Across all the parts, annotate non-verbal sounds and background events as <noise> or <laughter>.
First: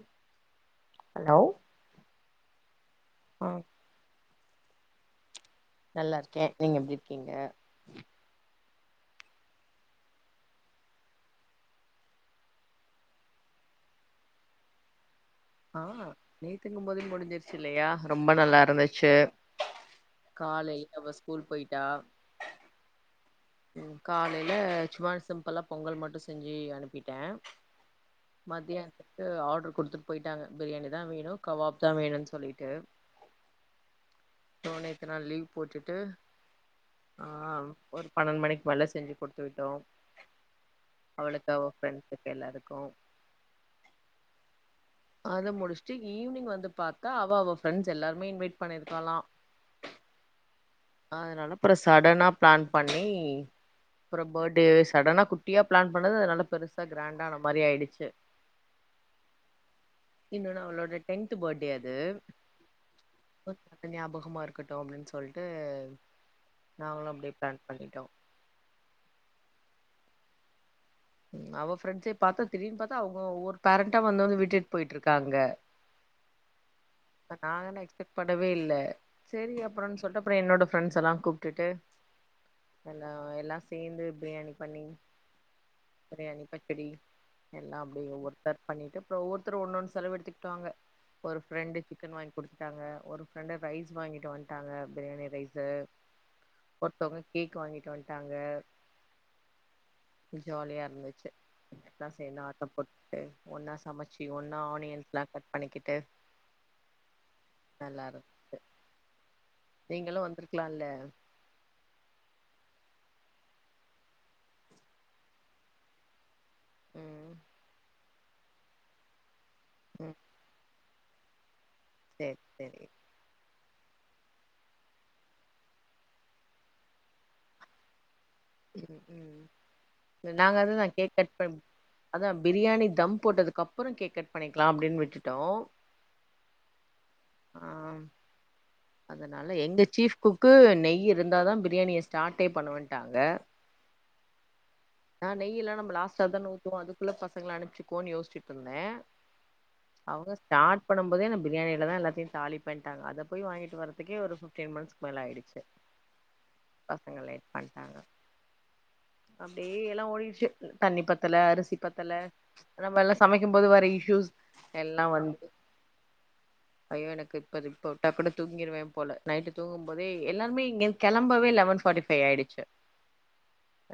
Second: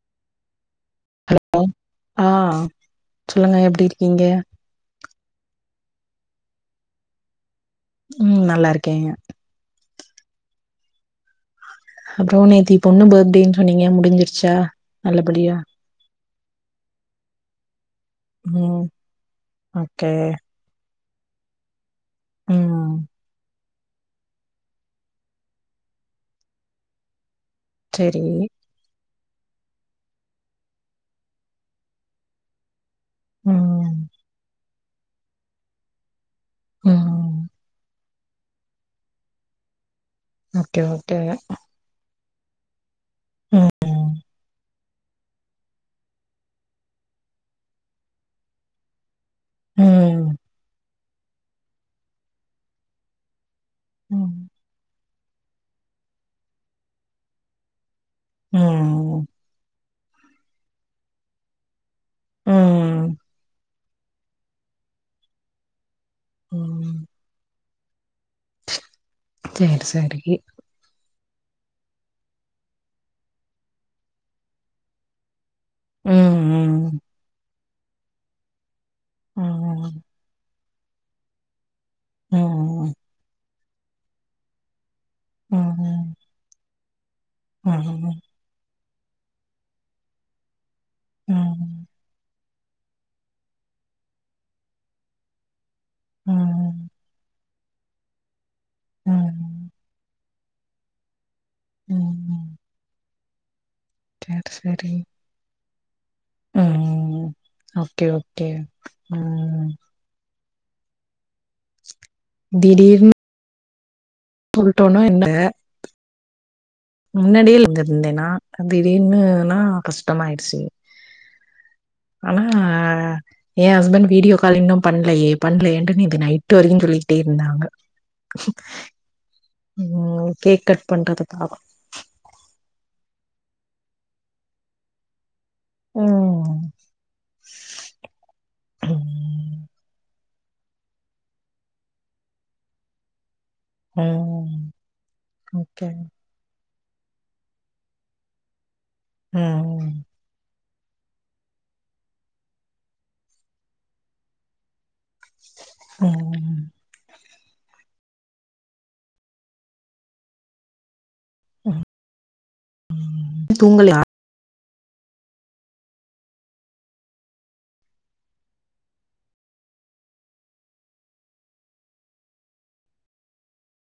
ம் <inaudible> ஆ ஆ ஆ சொல்லுங்க எப்டி இருக்கீங்க நல்லாருக்கே நீங்க எப்டி இருக்கீங்க உம் நல்லா இருக்கேங்க அப்புறம் நேத்தி பொண்ணு பர்த்டேன்னு சொன்னீங்க முடிஞ்சிருச்சா நல்லபடியா ஆ நேத்துங்க மோதே முடிஞ்சிருச்சு இல்லயா ரொம்ப நல்லா ம் இருந்துச்சு ஓகே காலை அவ ஸ்கூல் போய்டா ம் உம் காலையில சுமா சிம்பலா பொங்கல் மட்டு செஞ்சி அனுப்பிட்டே செரி க்கு ஆடர் குடுத்துட் போயிட்டாங்க பிரியாணி தா வேணு கபாப் தா வேணுன் சொல்லிட்டு உம் தோ நேத்து நா லீவ் போட்டுட்டு ஆ ம் ஒரு பன்னெண்டு மணிக்கு மேல செஞ்சி குடுத்து விட்டோ ஓகே ஓகே அவளுக்கு அவ ஃப்ரெண்ட்ஸுக்கு எல்லாருக்கு ம்ம் அத முடிஷ்ட்டு ஈவினிங் வந்து பாத்தா அவ அவ ஃப்ரெண்ட்ஸ் எல்லாருமே இன்வைட் பண்ணியிருக்காலா உம் அதனால அப்ற சடனா பிளான் பண்ணி அப்புற ம் பர்டேயே சடனா குட்டியா பிளான் பண்ணது அதுனல்லா பெருசா கிராண்டா ஆன மாரி ஆயிடுச்சி ம் இன்னும் நா அவளோட டென்த் பர்டே அது ம் து <unintelligible> ஞாபகோ சும்மா இருக்கட்டோம் அப்படின் சொல்ட்டு ம் நாங்களு அப்படியே பிளான் பண்ணிட்டோ சேர் சேரி அவ ஃப்ரெண்ஸே பாத்தா திரும்பிப் பாத்தா அவங்க ஒவ்வொரு பேரண்டா வந்து வந்து விட்டுட் போயிட்டு இருக்காங்க உம் உம் அ நாங்கல்லாம் எக்ஸ்பெக்ட் பண்ணவே இல்ல சேரி ம் அப்புறம்னு சொல்ட்டு அப்புறம் என்னோட ஃப்ரெண்ட்ஸ் எல்லா கூப்பிட்டுட்டு ம் எல்லா எல்லா சேர்ந்து பிரியாணி பண்ணி ம் ம் பிரியாணி பச்சடி எல்லா அப்டி ம் ஒவ்வொருத்தர் பண்ணிட்டு அப்புற ஒவ்வெருத்த ஒண்ணு ஒண்ணு செலவு எடுத்துக்கிட்டாக ம் ஒரு ஃப்ரெண்டு சிக்கன் வாங் குடுத்துட்டாங்க ஒரு ஃப்ரெண்டு ரைஸ் வாங்கிட்டு வந்துட்டாங்க பிரியாணி ரைஸு ம் ஒருத்தங்க கேக் வாங்கிட்டு வண்டாங்க ம் ஜாலியா இருந்துச்சு <unintelligible> எல்லா சேந்து ம் ஆட்டம் போட் <unintelligible> ஒன்ன சமச்சி சேரி ஒன்னா சேரி ஆனியன்ஸ் எல்லா கட் பண்ணிக்கிட்டு உம் ஓகே ஓகே உம் நீங்களும் வந்துரு இருக்கலால்ல திடீர்னு புல்டோன என்ன ம் முன்னாடியே இருந் இருந்தேனா அ திடீர்னு நா ம் கஷ்டமாயிடுச்சி சேரி ஆனா சேரி எ ஹஸ்பண்ட் வீடியோ கால் இன்னும் பண்லைய பண்ணல என்டு நேத்து நைட்டு வரைக்கும் சொல்லிட்டே இருந்தாங்க ம் ம் உம் கேக் கட் பண்றதுக்காக அதான் பிரியாணி தம் போட்டதுக்கு அப்புறம் கேக் கட் பண்ணிக்கலாம் அப்படின்னு விட்டுட் டோ ம் ஆ அதனால ம் எங்க சீப் கு க்கு நெய் இருந்தா தா பிரியாணிய ஸ்டார்ட்டே பண்ணுவட்டாங்க உம் ஓகே ப்போ அதுக்குள்ள பசங்கள அனுப்பச்சிக்கோன்னனு யேசிச்சுட்டு இருந்தே ம் அவங்க ஸ்ட் குக் பண்ணும்போது நா பிரியாணி ல தான் எல்லாத்தையும் தாளிப்பேன்ட்டாங்க அத போய் வாங்கிட்டு வரவே ஒரு பிப்டீன் மினிட்ஸ் மேல ஆயிடுச்சு ம் பசங்க லேட் பண்ட்டாங்க அப்டியே எல்லா ஓடிச்சு தண்ணி ப பத்ல அரிசி ம். பத்தல நம்ப எல்லா சமைக்கும் போது வர தூங்கலையா இஸ்யூஸ் எல்லா வந்து ஐயோ எனக்கு இப்ப விட்டா கூட தூங்கிருவேன் போல நைட்டு தூங்கும் போதே எல்லாருமே இங்க கிளம்பவே லெவன் ஃபார்ட்டி ஃபைவ் ஆயிச்சு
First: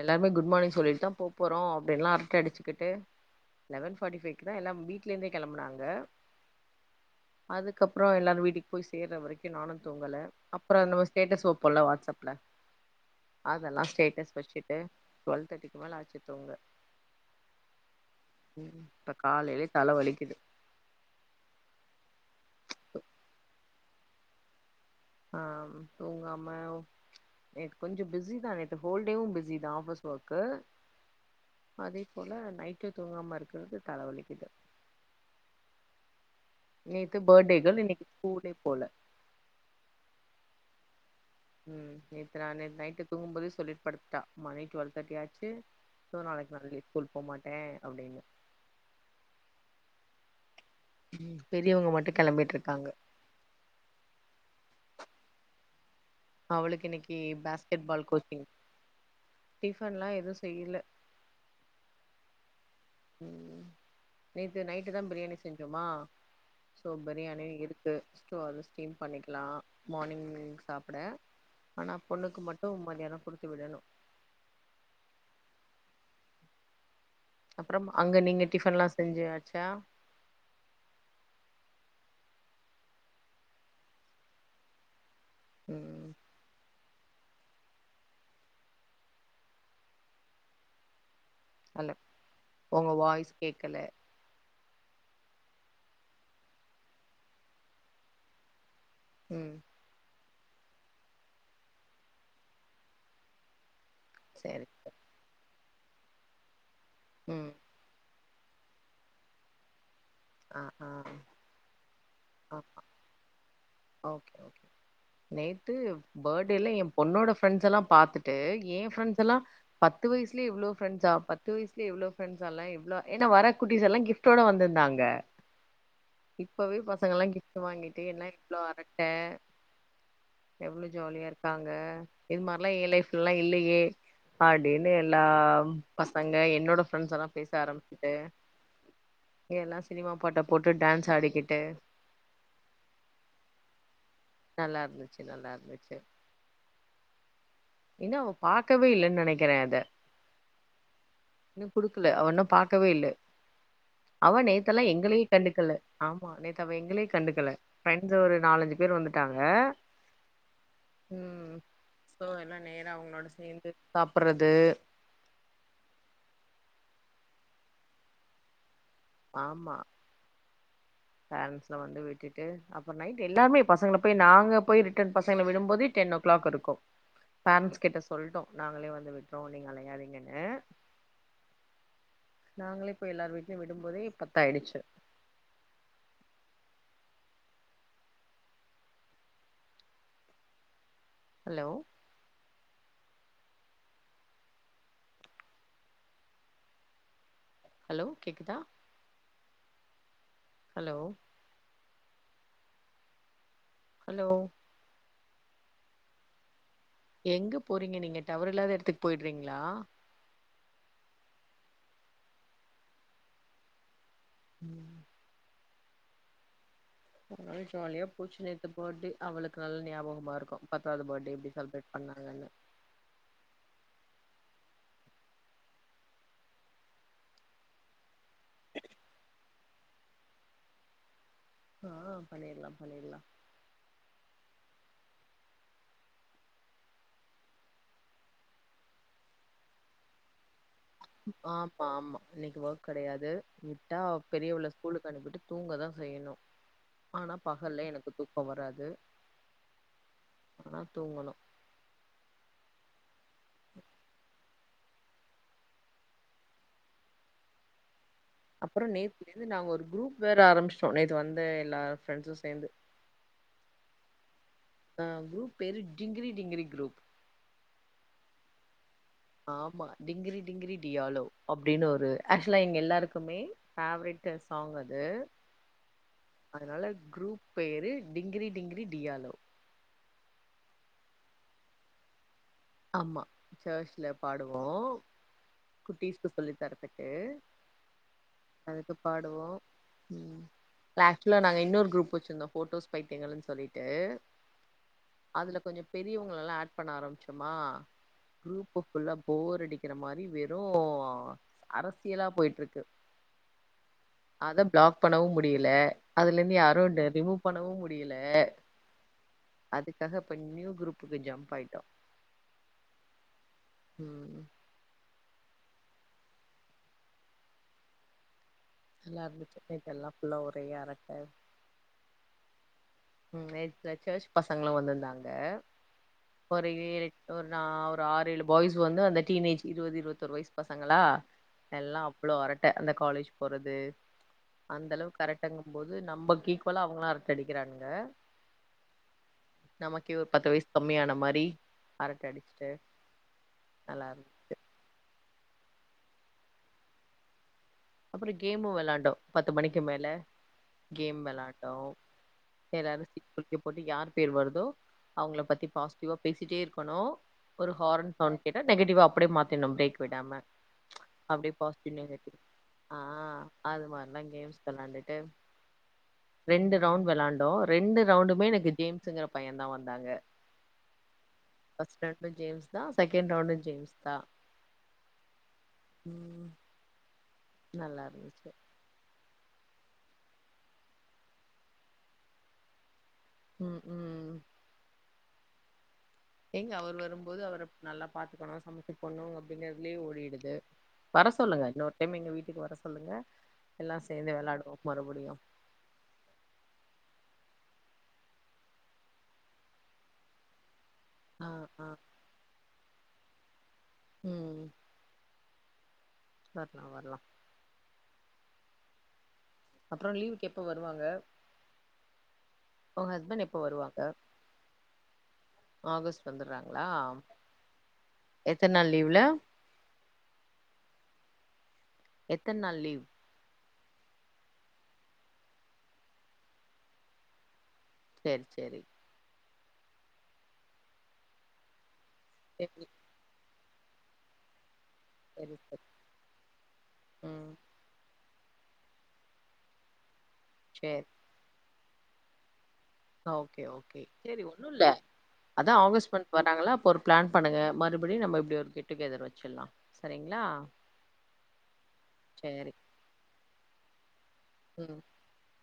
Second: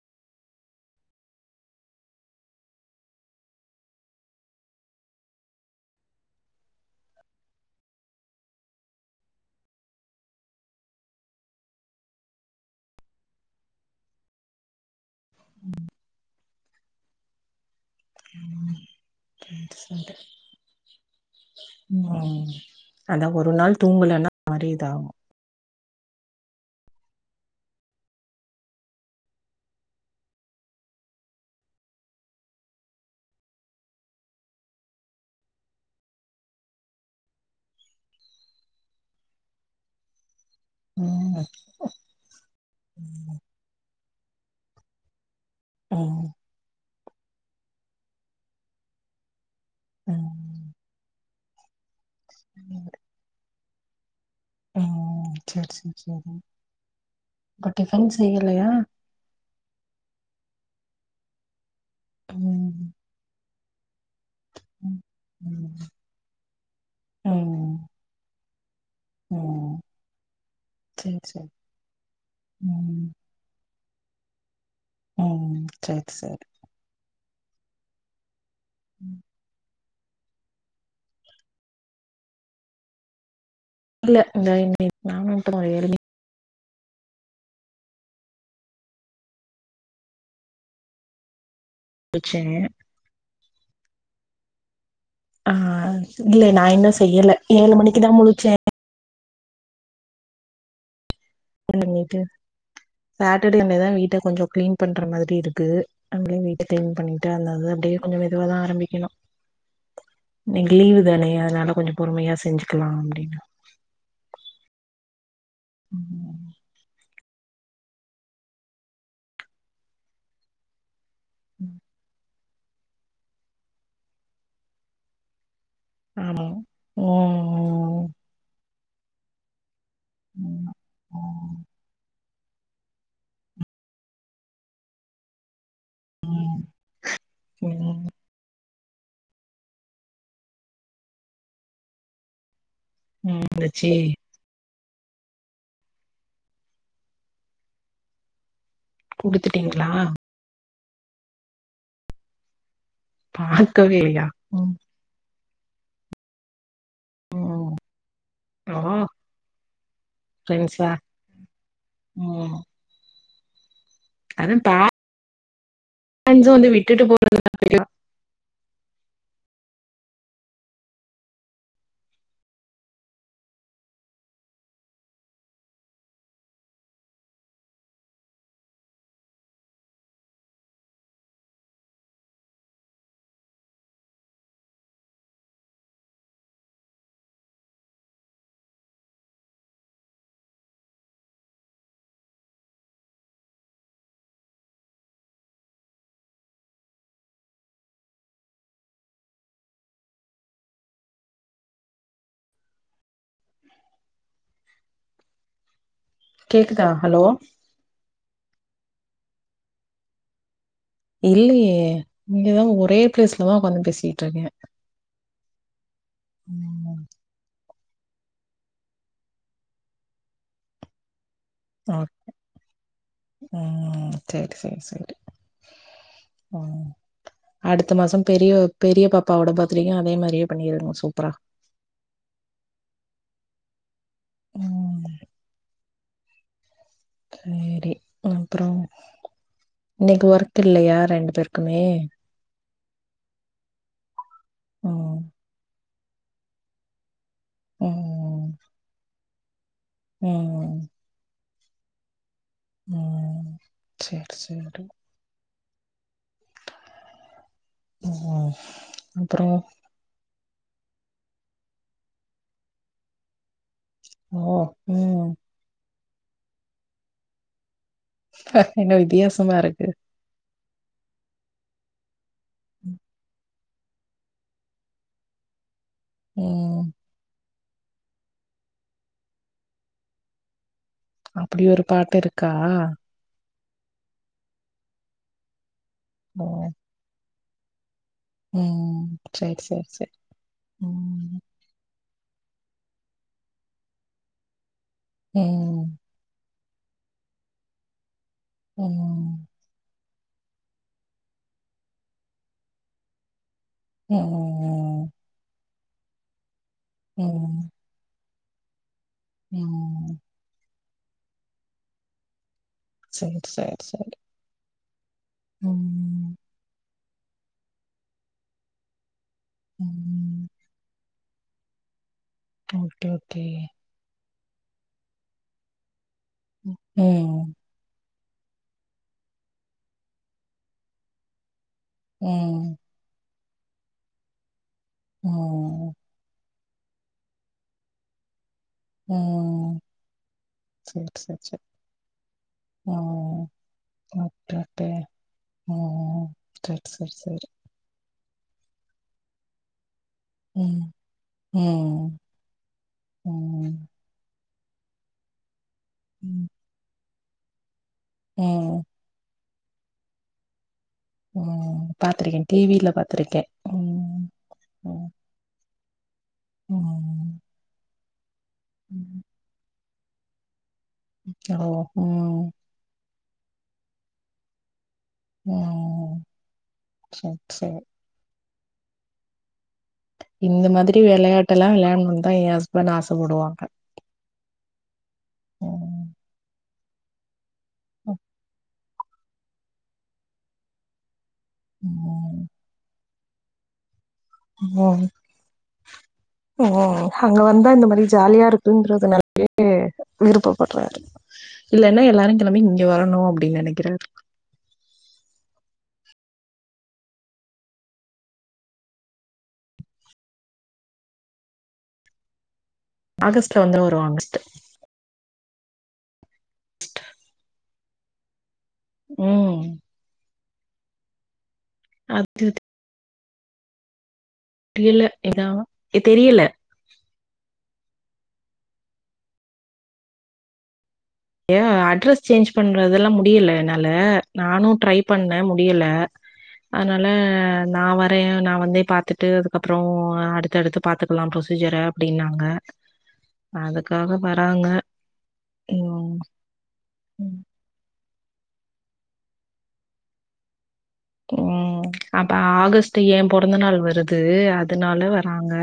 எல்லாருமே குட் மார்னிங் சொல்லிட்டு தா போப்போறோ அப்டின்ல எல்லாம் அரட்ட அடிச்சுக்கிட்டு லெவன் பாட்டிபைவ் தான் எல்ல வீடல இருந்தே கிளம்புனாங்க அதுக்கப்புற எல்லாரு வீட்டுக்கு போய் சேர்ற வரைக்கு நானு தூங்கல அப்புற நம ஸ்டேடஸ் வைப்போம்ல வாட்ஸ்அப்ல அதெல்லா ஸ்டேட்டஸ் பஷ்டிட்டு ட்வெல் தேட்டிக்கு மேல ஆச்சு தூங்க ம் <inaudible> ம் அந்த ஒரு நாள் தூங்கலனா <unintelligible> தா ஆ தூங்காம நேத்து கொஞ்ச பிஸிதா நேத்து ஹோல் டேவு பிஸிதா ஆஃபீஸ் ஒர்க்கு அதே போல நைட்டு தூங்காமருக்குறது தலவலிக்கிது நேத்து பர்ட்டேகேள் இன்னக்கி ஸ்கூலே போல ம் ம் நேத்து நா நேத்து நைட்டு தூங்கும்போதே சொல்லிட் படு த்தா மணி ட்வெல் தேர்ட்டி ஆயி ச்சு சோ ம் நாளைக் நா லீவ் ஸ்கூல் போமாட்டே அப்டின்னு ம் பெரியவுங்க மட்டு கெளம்பிட்ருக்காங்க ம் செர் செ அவளுக்கு இன்னக்கி பேஸ்கெட் பால் கோச்சிங் செய்யலையா டிஃபன்லா எது செய்ல ம் உம் நேத்து நைட்டு ம் தா பிரியாணி செஞ்சோமா சோ பிரியாணி ம் இருக்கு சோ அது ஸ்டீம் பண்ணிக்கலா ம் மார்னிங் சாப்ட சேரி சேரி ஆனா பொண்ணுக்கு மட்டு ம் மதியானொ குடுத்து விடணு ம் சேர் சேர் அப்றம் அங்க நீங்க டிஃபன்லா செஞ்சாச்சா? இல்ல இந்த <inaudible> நானு <inaudible> ம் ஹலோ முழிச்சே ஒங்க வாய்ஸ் கேக்கல ஆ இல்ல நா இன்னு செய்யல ஏழு மணிக்கு தா முழுச்சே ம் <inaudible> சாட்டர்டே அன்டேதா வீட் ட கொஞ்சொ சரி க்ளீன் பண்ற மாதிரி இருக் க்கு <inaudible> <unintelligible> பண்ணிட்டு ம் அந்தது அப்டே கொஞ்சொ மெதுவா தா ஆரம்பிக்கணு ஆ இன்னக்கி ஆ லீவு தானயெ அத்னால கொஞ்சொ பொறுமையா ஆ செஞ்சுக்கலா அப்டின்னு ஓகே ஓகே நேத்து பர்டேல என் பொண்ணோட பிரண்ட்ஸ்ல்லாம் பா்த்துட்டு எ பிரண்ட்ஸ் எல்லா பத்து வயசுலயே இவ்வளவு பிரண்ட்ஸா பத்து ம் வயசல இவ்வளவு பிரண்ட்ஸ் எல்லா இவ்ளோ ஏன்னா வர குட்டிஸ் எல்லா கிஃப்ட்டோட வந்திருந்தாங்க ஆமா இப்பவே பசங்க எல்லா கிப்ட் வாங்கிட்டு ம் என்ன வரட்டு ம் எவ்ளோ ஜாலியா இருக்காங்க இது மாதிரிலா என் லைஃப்லல்லா இல்லையே அப்படின்னு எல்லாம் பசங்க என்னோட ஃப்ரெண்ட்ஸ் எல்லாம் பேச ம் ஆரம்பிச்சுட்டு ஏனா சினிமா பாட்ட போட்டு டான்ஸ் ஆடிக்கிட்டு உம் அச்சி நல்லா இருந்துச்சு நல்லா இருந்துச்சு என்ன ஓ பா க்கவே இல்லைன்னு நினைக்கிறேன் அத குடுத்துட்டீங்களா இன்னும் குடுக்கல அவ இன்னும் பாக் கவே இல்ல பாக்கவே இல்லையா அவ ம் நேத்தெல்லா எங்களயே கண்டுக்கல்ல ஆமா நேத்தவங் ங்களையே கண்டுக்கல ம் பிரண்ட்ஸ் ஒரு நாலஞ்சு ஓ பேர் வந்துட்டாங்க ஃப்ரெண்ட்ஸா ம் சோ என்ன அவங்களோட சேர்ந்து அது தா அஞ்சுடு வீட் விட்டுட்டு <inaudible> ஆமா பேரன்ஸ்ல வந்து விட்டுட்டு அப்புறம் நைட் எல்லாருமே பசங்களை போய் நாங்க போய் ரிட்டர்ன் பசங்களை விடும்போதே டென் ஓ கிளாக் இருக்கும் பேரன்ஸ் கிட்ட சொல்லிட்டோம் நாங்களயே வந்து விட்டுறோம் நீங்க அலையாதீங்கன்னு நாங்களே போய் எல்லாரும் வீட்லயும் விடும்போதே பத்த ஆயிடுச்சு ஹலோ ஹலோ கேக்குதா ஹலோ ஹலோ கே எங்க போறீங்க நீங்க டவறு இல்லாத எடதுக் போய்றீங்ளா இல்லையே இங்கதான் ஒரே பிளேஸ்லதான் உக்க்காந்து பேசி தனியா ம் உம் ஆ <inaudible> <unintelligible> பூச்சி நித்து போது அவளுக்கு நல்ல ஞாபகமா இருக்கும் பத்தாவது பர்த்டே எப்படி ஒகே உம் சேரி சேரி சேரி ம் அடுத்த மாசம் பெரிய பெரிய பாப்பாவோட பர்த்டேக்கும் அதே மாதிரியே பண்ணிருங்க சூப்பரா ஆ பண்ணிடலாம் பண்ணிடலாம் ம் சேரி அப்ற உங்களுக் ஒர்க் த் இல்லயா ரெண்டு பேருக்குமே கிடையாது மிட்டா பெரியவள ம். ஸ்கூலுகுனுபிட்டு தூங்க தா செய்யணும் ஆனா பகல்ல எனக்கு தூக்கோ வராது உம் ஆனா தூங்கணு உம் சேரி சேரி ம். அப்புறம் நேத்திலருந்து அப்புறம் நாங்க ஒரு குரூப் வேற ஆரம்பிச்சு சென்ன வந்த எல்லார ஃப்ரெண்ட்ஸும் சேந்து ஓ ஆ உம் குரூப் பேரு டிங்கிரி டிங்கிரி குரூப் ஆ ஆமா டிங்கிரி டிங்கிரி டியாலோ அ அப்படின்னு ஒரு ஆக்ஷலா எங்க எல்லாருக்குமே ஃபேவரட்டு சாங் அது ம். அதனால குரூப் பேரு டிங்கிரி டிங்கிரி டியாலோ அப்படி ஒரு பாட்டு இருக் க்க ஆமா சர்ச்ல பாடுவோம் குட்டீஸ்க்கு ஓ! சொல்லி தரத்துக்கு அதுக்கு ம். பாடுவோம் சரி, சரி, சரி. உம் லாஸ்ட்ல ம். நாங்க இன்னொரு குரூப் வச்சு இருந்த போட்டோஸ் பைதியங்கல்னு சொல்லிட்டு அதுல கொஞ்சம் ம். பெரியவங்கள எல்லா ஆட் பன ஆரம்சு எம்மா குரூப் ஃபுல்லா ம். போர் அடிக்கிற மாரி வெறும் அரசியலா போயிட்டு இருக்கு அத பிளாக் ம். பண்ணவும் முடியல அதுலந்து யார் அரௌண்டு ரிமூவ் ம். பண்ணவும் முடியல அதுக்காக ம். இப்ப நியூ குரூப் க்கு ஜம்ப் ஆயிட்டோம் சேரி சேரி சேரி ம் உம் ல்ல கு சே நேத்து எல்லா ஃபுல்லா ம். ஒரே அரட்ட ஓகே ஓகே ஓகே பசங்களும் வந்திருந்தாங்க ஒரே ம். ஒரு நா ஒரு ஆறு ஏழு பாய்ஸ் வந்து அந்த டீனேஜ் இருவது இருபத்தோரு வயசு பசங்களா எல்லா அப்பளோ ம். அரட்டன் அந்த காலேஜ் போறது அந்த அளவுக்கு கரெக்டங்கும் ம். போது நம்ப கீ போல அவங்கள அரட்ட அடிறாங்க ஆ உம் சேரி கம்மியான சேரி மாரி சேரி அரட்ட அடிச்சுட்டு உம் நல்லா இரு முட் முட்டே ம் சேரி சேரி சேரி அப்புறம் கேமும் விளயாண்டோ பத்து மணிக்கு மேல ம். கேம் விளாண்டோம் ம். எல்லாரும் சீட்டு குலுக்கி போட்டு ம். யார் பேர் வரு தோ அவங்கள பத்தி பாசிட்டிவா ம். பேசிட்டே இருக்கணு ஒரு ஹாரன் சவுண்ட் கேட்டா ம். நெட்டிவ அடியே மாத் மாத்தினு பிரேக் விடாம அப்படியே உம் பாசிட்டிவ் நெகட்டிவ் பாத்துருக்கேன் டிவில ஆ பாத் அது மாரிலாம் கேம்ஸ் விளாண்டுட்டு ரெண்டு ரவுண் ம். விளாண்டோம் ரெண்டு ரவுண்டுமே எனக் ம். ஜேம்ஸ்ங்கிற பையனான் தா வந் ந்தாங்க ஓ உம் தா செகண்ட் ரவுண்டு ஜேம்ஸ்தா ம் சரி, சரி. நல்லா இருந்துச்சு. இந்த மாதிரி வெளையாட்டு எல்லா வெளையாடனுன்னுதா ஏன் ஹஸ்பண்ட் ஆச ப்படுவாங்க ம் ம் நீங்க அவர் வரும்போது அவர நல்லா ம். பாத்துக்கணு சமைச்சு போட்ணு அப்டிங்கிறதுலயே ஓடிடுது. வர சொல்லுங்க இன்னொரு டைம் எங்க ம். வீட்டுக்கு வர சொல்லுங்க எல்லா சேந்தே வெளையாடுவோ ம். மறுபடியு ம் அங்க வந்தா இந்த மாரி ஜாலியா இருக்குன்றதுனாலயே விருப்பப்படுறாரு. ஆ ஆ இல்லன்னா எல்லாரு கெளம்பி இங் க வரணு அப்டின்னு நெனைக் கிறே ம் வர்லா வர்லா அப்றோ லீவுக்கு எப்ப வருவாங்க? உங்க ஹஸ்பண்ட் எப்ப ஆகஸ்ட்ல வந்து வருவாங்க நெக்ஸ்ட்டு. ஆகஸ்ட் வந்தர்றாங்களா எத்தன நாள் லீவுல? ம் அது எத்தன நாள் லீவ்? இல்ல ஏன்னா ஏ தெரியல. செரி செரி ஏ அட்ரெஸ் சேஞ்ச் சரி பண்றதெல்லா முடியல இன்னா இல்ல நானு ட்ரை பண்ணே சரி சரி முடியல அதனால ம் நா வ ந்து நா வந்து பாத்துட்டு அதுக்கப்றோ அடுத் தடுத்து சரி பாத்துக்கலா ப்ரொசீஜர அப்டின்னாங்க ஓகே ஓகே அதுக்காக சேரி ஒன்னு வராங்க இல்ல அதா ஆகஸ்ட் ம் மந்த் வராங்கல்ல அப்ப ஒரு பிளான் பண்ணுங்க ம றுபடி நம்ம இப்டி ஒரு கெட் டுகெதர் வச்சிட்லா சரிங்களா ம் அப்ப சரி ஆகஸ்ட் யா பொறந்த நாள் வருது ம் அதனால வராங்க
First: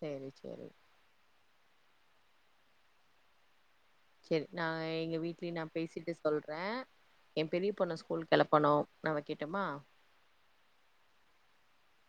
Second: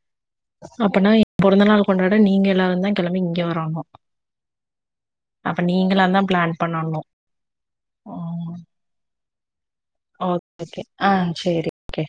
சரி சரி அப்பனா பொறந்த நாள் கொண்டாட நீங்க எல்லாரு தா கெளம்பி இங்க வரணு சேரி நா எங்க வீட்லயும் அப்ப நா நீங்களா பேசிட்டு தா பிளான் சொல்றேன் பண்ணணு என் பெரிய பொண்ண ஸ்கூல் கிளப்பனும் நா வைக் கட்டமா ஓகே ஆ செரி ஓகே